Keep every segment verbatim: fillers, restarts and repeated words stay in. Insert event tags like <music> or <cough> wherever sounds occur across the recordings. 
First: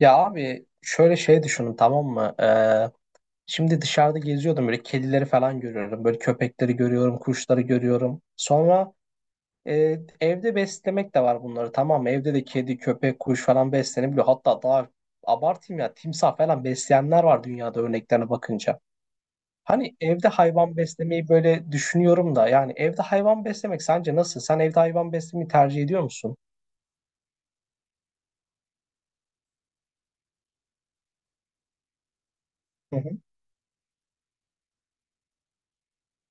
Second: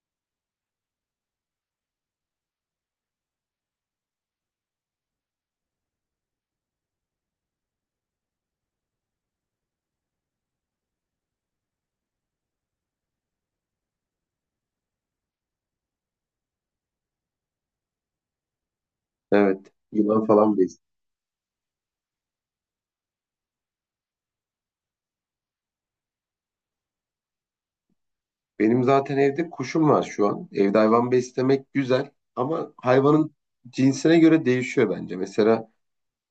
Ya abi şöyle şey düşünün tamam mı? Ee, şimdi dışarıda geziyordum böyle kedileri falan görüyorum. Böyle köpekleri görüyorum, kuşları görüyorum. Sonra e, evde beslemek de var bunları tamam mı? Evde de kedi, köpek, kuş falan beslenebiliyor. Hatta daha abartayım ya timsah falan besleyenler var dünyada örneklerine bakınca. Evet, Hani yılan evde falan hayvan besliyor. beslemeyi böyle düşünüyorum da yani evde hayvan beslemek sence nasıl? Sen evde hayvan beslemeyi tercih ediyor musun? Benim zaten evde kuşum var şu an. Evde hayvan beslemek güzel ama hayvanın cinsine göre değişiyor bence. Mesela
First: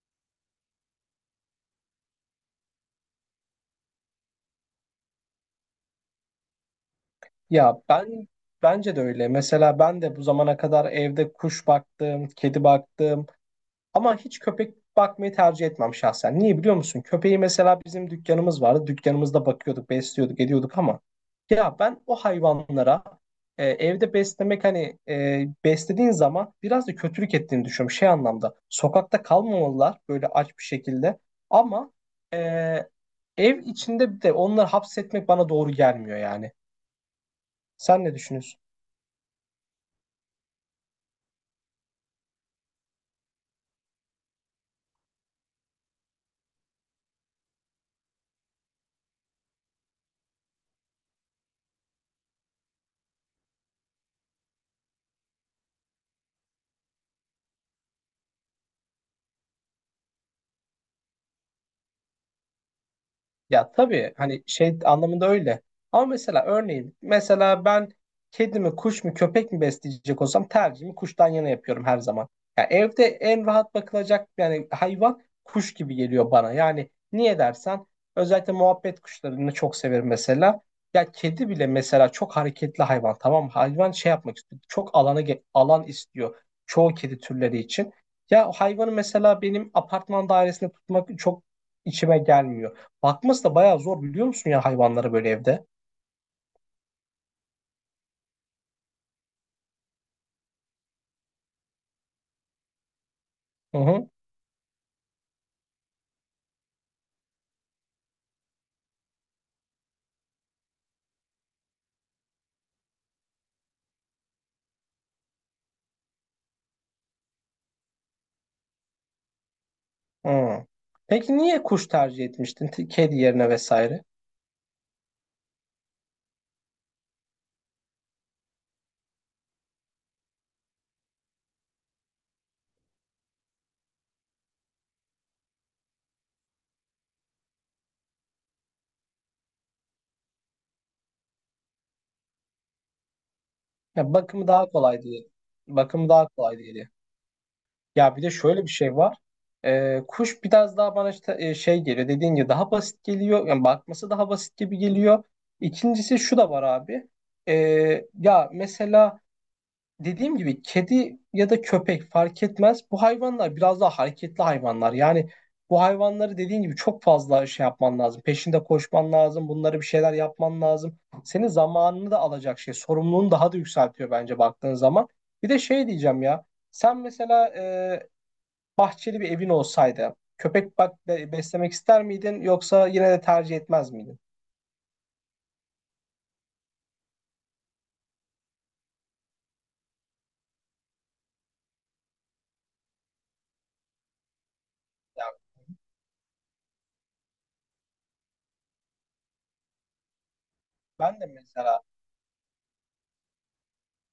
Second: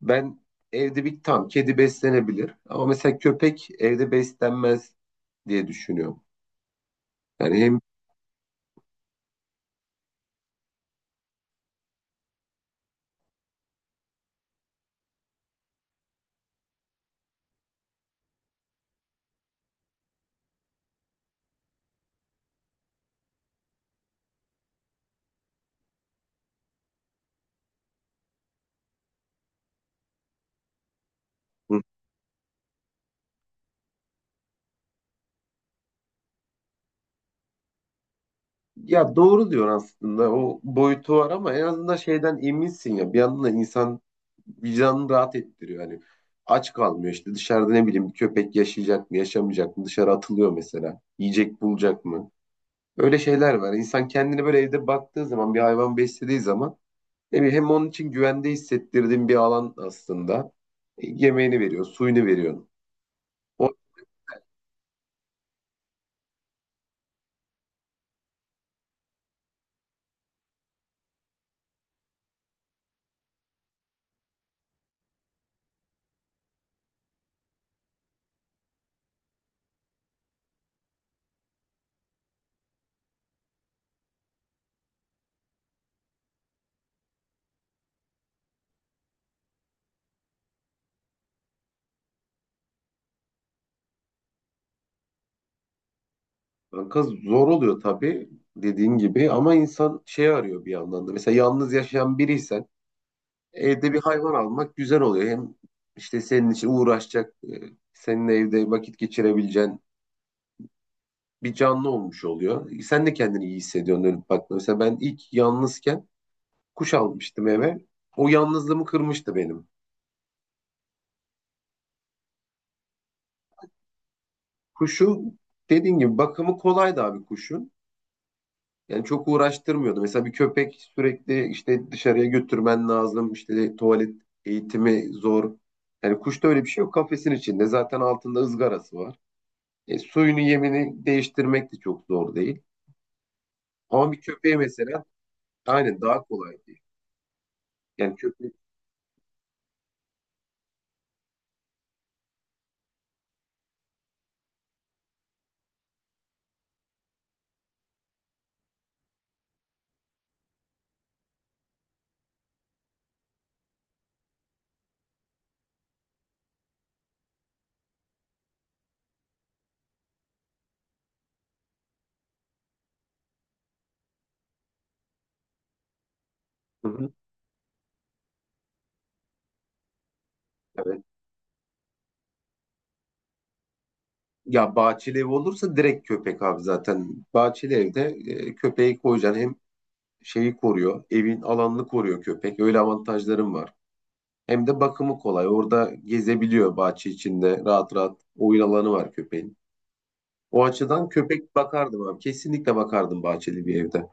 ben evde bir tam kedi beslenebilir ama mesela köpek evde beslenmez diye düşünüyorum. Yani hem... Ya ben Bence de öyle. Mesela ben de bu zamana kadar evde kuş baktım, kedi baktım ama hiç köpek bakmayı tercih etmem şahsen. Niye biliyor musun? Köpeği mesela bizim dükkanımız vardı. Dükkanımızda bakıyorduk, besliyorduk, ediyorduk ama ya ben o hayvanlara e, evde beslemek hani e, beslediğin zaman biraz da kötülük ettiğini düşünüyorum. Şey anlamda sokakta kalmamalılar böyle aç bir şekilde Hı. ama e, ev içinde de onları hapsetmek bana doğru gelmiyor yani. Sen ne düşünüyorsun? Ya doğru diyor aslında, o boyutu var ama en azından şeyden eminsin ya, bir yandan da insan vicdanını rahat ettiriyor. Hani aç kalmıyor, işte dışarıda ne bileyim bir köpek yaşayacak mı yaşamayacak mı, dışarı atılıyor mesela, yiyecek bulacak mı, öyle şeyler var. İnsan kendini böyle evde baktığı zaman, bir hayvan beslediği zaman, ne bileyim, hem onun için güvende hissettirdiğin bir alan aslında. E, yemeğini veriyor, suyunu veriyor. O... Ya tabii hani şey anlamında öyle. Ama mesela örneğin mesela ben kedi mi kuş mu köpek mi besleyecek olsam tercihimi kuştan yana yapıyorum her zaman. Ya evde en rahat bakılacak yani hayvan kuş gibi geliyor bana. Yani niye dersen özellikle muhabbet kuşlarını çok severim mesela. Ya kedi bile mesela çok hareketli hayvan tamam mı? Hayvan şey yapmak istiyor. Çok alana ge- alan istiyor çoğu kedi türleri için. Ya o hayvanı mesela benim apartman dairesinde tutmak çok içime gelmiyor. Bakması da bayağı zor biliyor musun ya hayvanlara böyle evde? Kanka, zor oluyor tabii dediğin gibi, ama insan şey arıyor bir yandan da. Mesela yalnız yaşayan biriysen Hı evde bir hı. hayvan almak güzel oluyor. Hem işte senin için uğraşacak, e, seninle evde vakit geçirebileceğin bir canlı olmuş oluyor. Sen de kendini iyi hissediyorsun dönüp baktığında. Mesela ben ilk yalnızken kuş almıştım eve. O yalnızlığımı kırmıştı benim. Hı. Peki niye kuş tercih etmiştin? T- Kedi yerine vesaire. Kuşu dediğin gibi bakımı kolaydı abi kuşun. Yani çok uğraştırmıyordu. Mesela bir köpek sürekli işte dışarıya götürmen lazım. İşte tuvalet eğitimi zor. Yani kuşta öyle bir şey yok. Kafesin içinde zaten altında ızgarası var. E, suyunu yemini değiştirmek de çok zor değil. Ama Ya bir bakımı köpeğe daha kolay mesela... diye. Aynen, Bakımı daha daha kolay kolay değil. diye. Yani Ya bir de köpek... şöyle bir şey var. Ee, kuş biraz daha bana işte e, şey geliyor. Dediğin gibi daha basit geliyor. Yani bakması daha basit gibi geliyor. İkincisi şu da var abi. Ee, ya mesela dediğim gibi kedi ya da köpek fark etmez. Bu hayvanlar biraz daha hareketli hayvanlar. Yani bu hayvanları dediğin gibi çok fazla şey yapman lazım. Peşinde koşman lazım. Bunlara bir şeyler yapman lazım. Senin zamanını da alacak şey. Sorumluluğunu daha da yükseltiyor bence baktığın zaman. Bir de şey diyeceğim ya. Hı Sen hı, mesela e, bahçeli bir evin olsaydı köpek evet. bak be- beslemek ister miydin yoksa yine de tercih etmez miydin? Ya bahçeli ev olursa direkt köpek abi zaten. Bahçeli evde e, köpeği koyacaksın, hem şeyi koruyor, evin alanını koruyor köpek. Öyle avantajlarım var. Hem de bakımı Ya kolay. Orada gezebiliyor bahçe içinde. Rahat rahat oyun alanı var köpeğin. O açıdan ben de köpek mesela bakardım abi. Kesinlikle bakardım bahçeli bir evde.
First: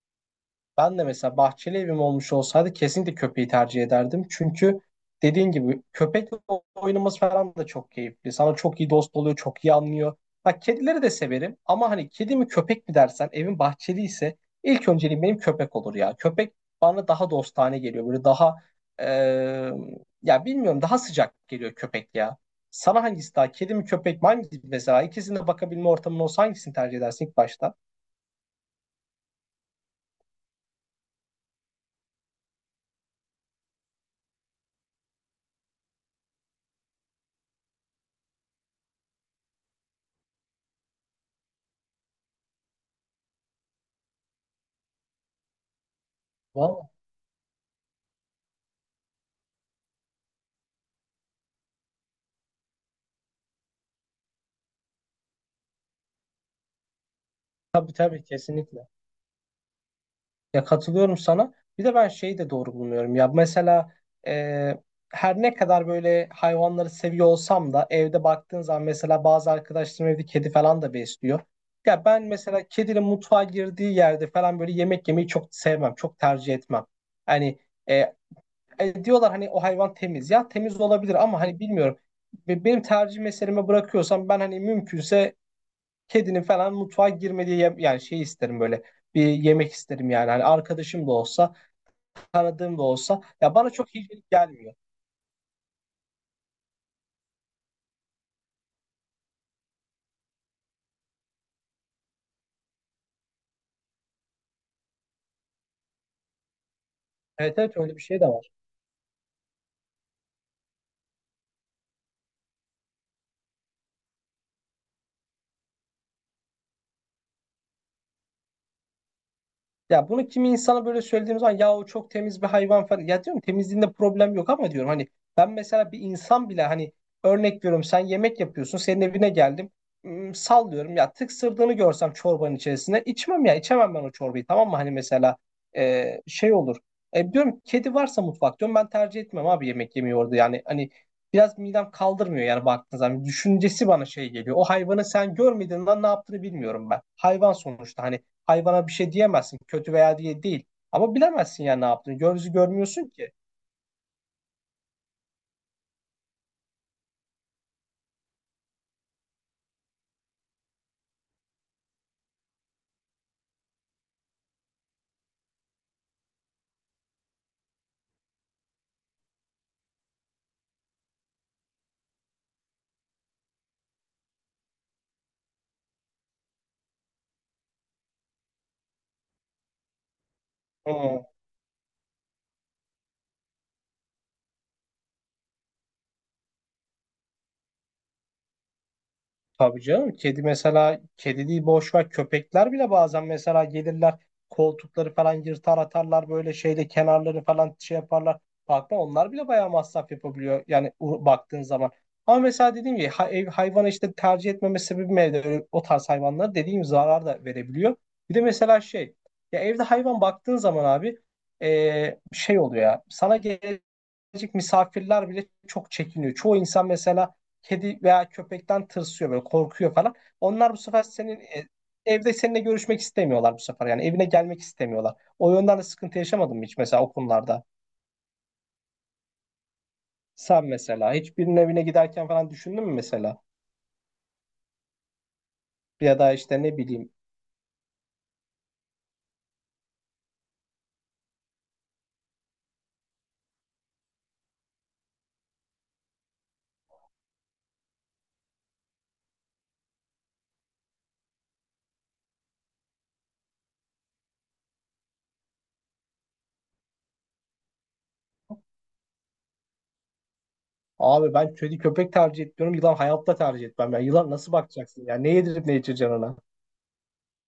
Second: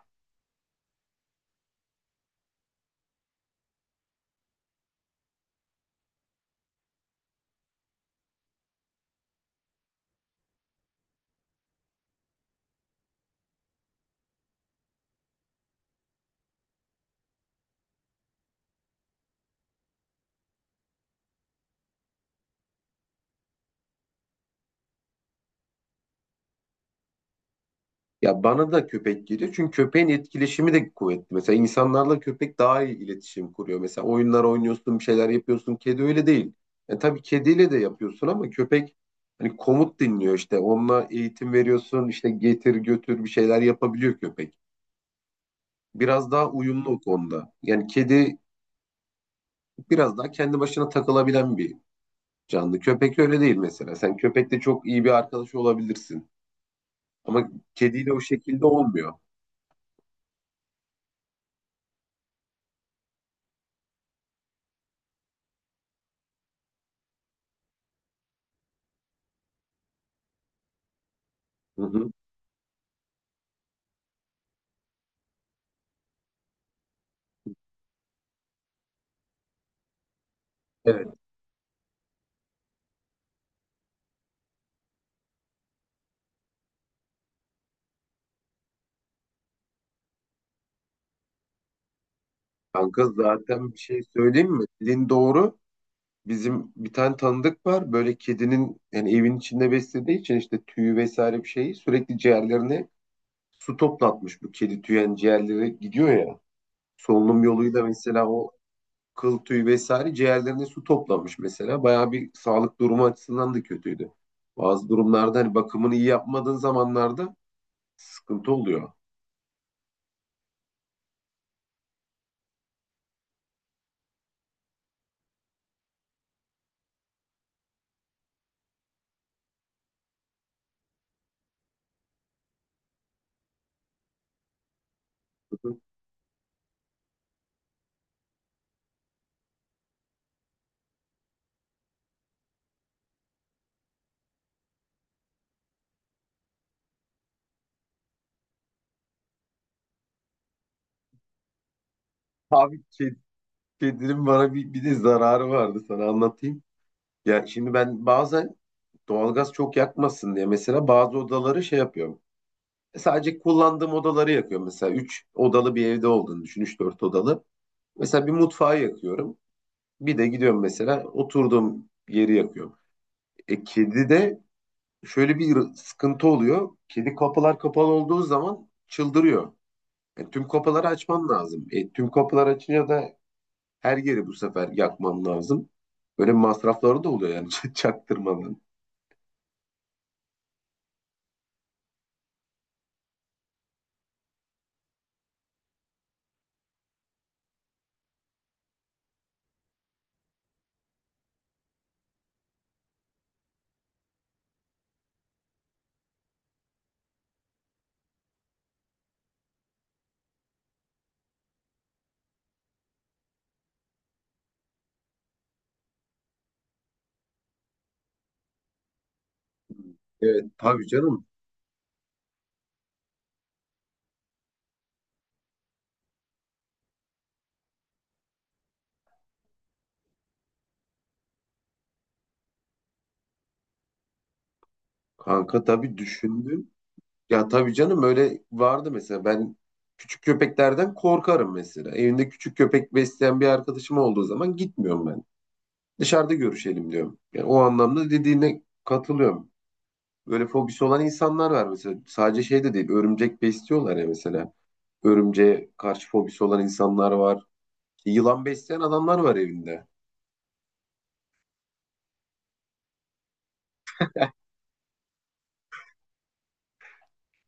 Ben de mesela bahçeli evim olmuş olsaydı kesinlikle köpeği tercih ederdim. Çünkü dediğin gibi köpekle oynaması falan da çok keyifli. Sana çok iyi dost oluyor, çok iyi anlıyor. Bak kedileri de severim ama hani kedi mi köpek mi dersen evin bahçeli ise ilk önceliğim benim köpek olur ya. Köpek bana daha dostane geliyor. Böyle daha eee, ya bilmiyorum daha sıcak geliyor köpek ya. Sana hangisi daha kedi mi köpek mi hangisi mesela ikisine bakabilme ortamın olsa hangisini tercih edersin ilk başta? Ya bana da köpek geliyor. Çünkü köpeğin etkileşimi de kuvvetli. Mesela insanlarla köpek daha iyi iletişim kuruyor. Mesela oyunlar oynuyorsun, bir şeyler yapıyorsun. Kedi öyle değil. Yani tabii kediyle de yapıyorsun ama köpek hani komut dinliyor işte. Onunla eğitim veriyorsun. İşte getir götür bir şeyler yapabiliyor köpek. Biraz daha uyumlu Vallahi o konuda. Yani kedi biraz daha kendi başına takılabilen bir canlı. Köpek öyle değil mesela. Sen köpekle çok iyi bir arkadaş olabilirsin. Ama tabii kediyle o tabii şekilde kesinlikle. olmuyor. Ya katılıyorum sana. Bir de ben şeyi de doğru bulmuyorum. Ya mesela e, her ne kadar böyle hayvanları seviyor olsam da evde baktığın zaman mesela bazı arkadaşlarım evde kedi falan da besliyor. Hı Ya hı. ben mesela kedinin mutfağa girdiği yerde falan böyle yemek yemeyi çok sevmem, çok tercih etmem. Hani e, e, diyorlar hani o hayvan temiz. Ya temiz Evet. olabilir ama hani bilmiyorum. Be- Benim tercih meseleme bırakıyorsam ben hani mümkünse kedinin falan mutfağa girmediği yem- yani şey isterim böyle bir yemek isterim yani. Hani arkadaşım da olsa, tanıdığım da Kanka, olsa ya bana zaten bir çok şey hijyenik söyleyeyim mi? gelmiyor. Dediğin doğru. Bizim bir tane tanıdık var. Böyle kedinin yani evin içinde beslediği için işte tüyü vesaire bir şeyi sürekli ciğerlerine su toplatmış. Bu kedi tüyü yani ciğerlere gidiyor ya. Solunum Evet evet yoluyla öyle bir şey mesela de var. o kıl tüyü vesaire ciğerlerine su toplamış mesela. Bayağı bir sağlık durumu açısından da kötüydü. Bazı durumlarda hani bakımını iyi yapmadığın zamanlarda sıkıntı oluyor. Ya bunu kimi insana böyle söylediğim zaman ya o çok temiz bir hayvan falan. Ya diyorum temizliğinde problem yok ama diyorum hani ben mesela bir insan bile hani örnek veriyorum sen yemek yapıyorsun senin evine geldim. Hmm, sallıyorum ya tıksırdığını görsem çorbanın içerisinde içmem ya içemem ben o çorbayı tamam mı hani mesela e, şey olur. E, diyorum kedi varsa mutfak diyorum ben tercih etmem abi yemek yemeyi orada yani hani biraz midem kaldırmıyor yani baktığın zaman düşüncesi bana şey geliyor. O hayvanı sen görmediğinden ne yaptığını bilmiyorum ben. Hayvan sonuçta hani hayvana bir şey diyemezsin. Kötü veya diye değil. Ama bilemezsin ya ne yaptığını. Gözü Abi, görmüyorsun ked- ki. kedinin bana bir, bir de zararı vardı, sana anlatayım. Yani şimdi ben bazen doğalgaz çok yakmasın diye mesela bazı odaları şey yapıyorum. E, Sadece kullandığım odaları yakıyorum. Mesela üç odalı bir evde olduğunu düşün. üç dört odalı. Mesela bir mutfağı yakıyorum. Bir de gidiyorum mesela oturduğum yeri yakıyorum. E, kedi de şöyle bir sıkıntı oluyor. Kedi kapılar kapalı olduğu zaman çıldırıyor. E, tüm kapıları Hı. açman lazım. E, tüm kapılar açınca da her yeri bu sefer yakmam lazım. Böyle masrafları da oluyor yani <laughs> çaktırmadan. Tabii canım kedi mesela kedi değil boş ver köpekler bile bazen mesela gelirler koltukları falan yırtar atarlar böyle şeyde kenarları falan şey yaparlar. Bakma onlar bile bayağı masraf yapabiliyor yani u- baktığın zaman. Ama mesela dediğim gibi ha- ev, hayvanı işte tercih etmeme sebebim evde öyle, o tarz hayvanlara dediğim gibi zarar da verebiliyor. Bir de mesela şey ya evde hayvan baktığın zaman abi e, şey oluyor ya sana gel birazcık misafirler bile çok çekiniyor. Çoğu insan mesela kedi veya köpekten tırsıyor böyle korkuyor falan. Evet, Onlar bu tabii sefer canım. senin e, evde seninle görüşmek istemiyorlar bu sefer. Yani evine gelmek istemiyorlar. O yönden de sıkıntı yaşamadın mı hiç mesela o konularda? Sen mesela hiçbirinin evine giderken falan düşündün mü mesela? Kanka, tabii Ya da işte düşündüm. ne bileyim Ya tabii canım, öyle vardı mesela. Ben küçük köpeklerden korkarım mesela. Evinde küçük köpek besleyen bir arkadaşım olduğu zaman gitmiyorum ben. Dışarıda görüşelim diyorum. Yani o anlamda dediğine katılıyorum. Böyle fobisi olan insanlar var mesela. Sadece şey de değil. Örümcek besliyorlar ya mesela. Örümceğe karşı fobisi olan insanlar var. İşte yılan besleyen adamlar var evinde. abi ben kedi köpek tercih etmiyorum. Yılan hayatta tercih etmem. Ya yılan nasıl bakacaksın? Ya ne yedirip ne içireceksin ona?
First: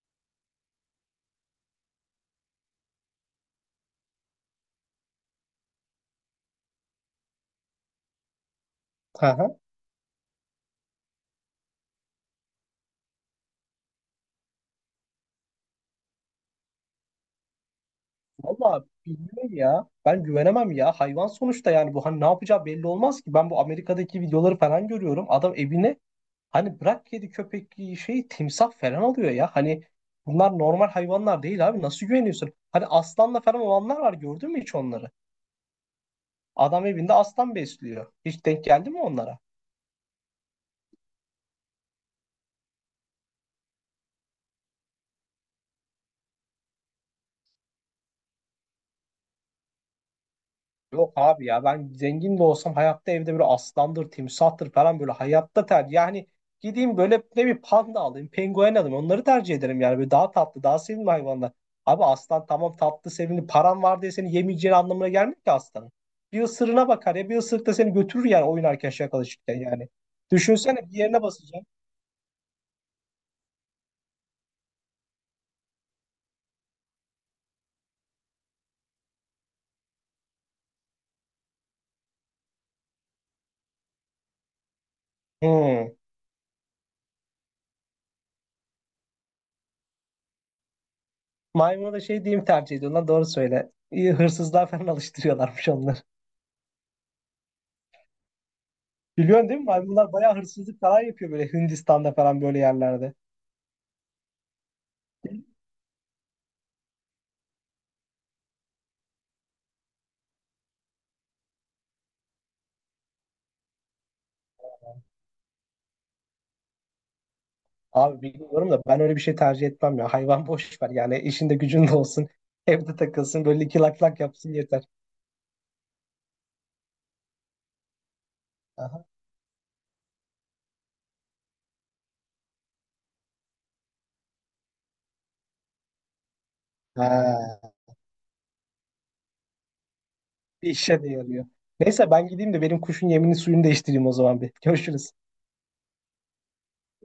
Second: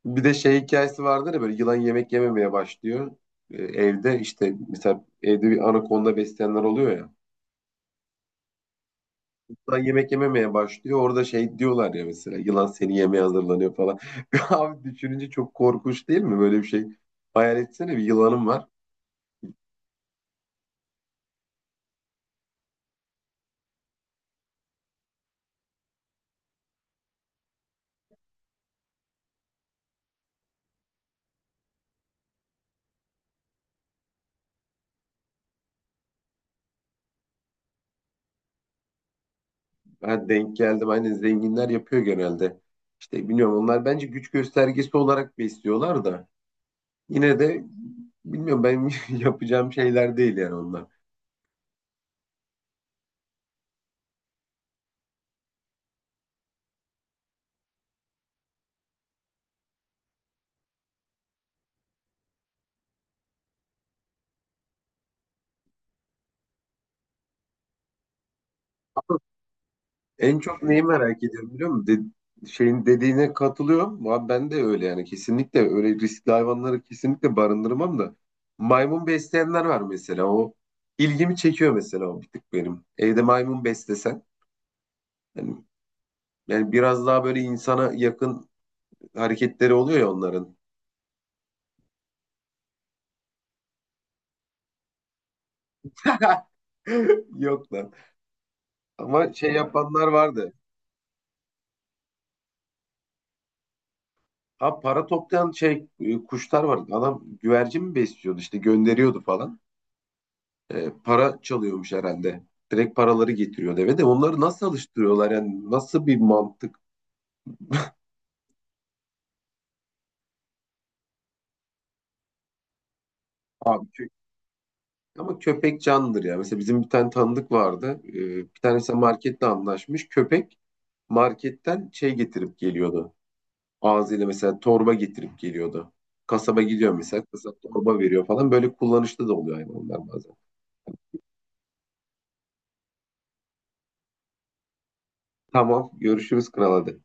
Bir de şey hikayesi vardır ya, böyle yılan yemek yememeye başlıyor. Ee, evde işte mesela evde bir anakonda besleyenler oluyor ya. <laughs> Yılan yemek yememeye başlıyor. Orada şey diyorlar ya, mesela yılan seni yemeye hazırlanıyor falan. <laughs> Abi düşününce çok korkunç değil mi? Böyle bir şey. Hayal etsene, bir yılanım var. Valla bilmiyorum ya. Ben güvenemem ya. Hayvan sonuçta yani bu hani ne yapacağı belli olmaz ki. Ben bu Amerika'daki videoları falan görüyorum. Adam evine hani bırak kedi köpek şey timsah falan alıyor ya. Hani bunlar normal hayvanlar değil abi. Nasıl güveniyorsun? Hani aslanla falan olanlar var gördün mü hiç onları? Adam evinde aslan besliyor. Hiç denk geldi mi onlara? Ha, denk geldim. Aynen, zenginler yapıyor genelde. İşte bilmiyorum, onlar bence güç göstergesi olarak besliyorlar da. Yine de bilmiyorum ben, <laughs> yapacağım şeyler değil yani onlar. Yok abi ya ben zengin de olsam hayatta evde böyle aslandır, timsahtır falan böyle hayatta tercih. Yani gideyim böyle ne bir panda alayım, penguen alayım onları tercih ederim yani. Böyle daha tatlı, daha sevimli hayvanlar. Abi aslan tamam tatlı, sevimli. Paran var diye seni yemeyeceğin anlamına gelmiyor ki aslanın. Bir ısırığına bakar ya bir ısırık da seni götürür yani oynarken şakalaşırken yani. En çok Düşünsene neyi bir yerine merak ediyorum basacağım. biliyor musun? De- şeyin dediğine katılıyorum, ama ben de öyle yani, kesinlikle öyle riskli hayvanları kesinlikle barındırmam da. Maymun besleyenler var mesela, o ilgimi çekiyor mesela, o bir tık benim. Evde maymun beslesen, yani, Hmm. yani biraz daha böyle insana yakın hareketleri oluyor ya onların. Maymuna da şey diyeyim tercih ediyorlar doğru söyle. İyi hırsızlığa falan alıştırıyorlarmış onları. <laughs> Yok lan. Ama Biliyorsun şey değil mi? yapanlar Maymunlar bayağı vardı. hırsızlık falan yapıyor böyle Hindistan'da falan böyle yerlerde. Ha, para toplayan şey e, kuşlar vardı. Adam güvercin mi besliyordu işte, gönderiyordu falan. E, para çalıyormuş herhalde. Direkt paraları getiriyor eve, de onları nasıl alıştırıyorlar yani, nasıl bir mantık... Abi bilmiyorum da ben öyle bir şey tercih etmem ya. Hayvan boş ver yani işinde gücünde olsun. <laughs> Evde takılsın böyle iki abi lak kö- lak yapsın yeter. Ama köpek canlıdır ya. Mesela bizim bir tane tanıdık vardı. E, bir tanesi Aha. marketle anlaşmış. Köpek marketten şey getirip geliyordu. Ağzıyla mesela torba getirip geliyordu. Kasaba gidiyor mesela, Ha, kasap torba veriyor falan. Böyle kullanışlı da oluyor hayvanlar bazen. bir işe de yarıyor. Neyse ben gideyim de benim kuşun yemini suyunu değiştireyim o zaman bir. Görüşürüz. Tamam, görüşürüz kral, hadi.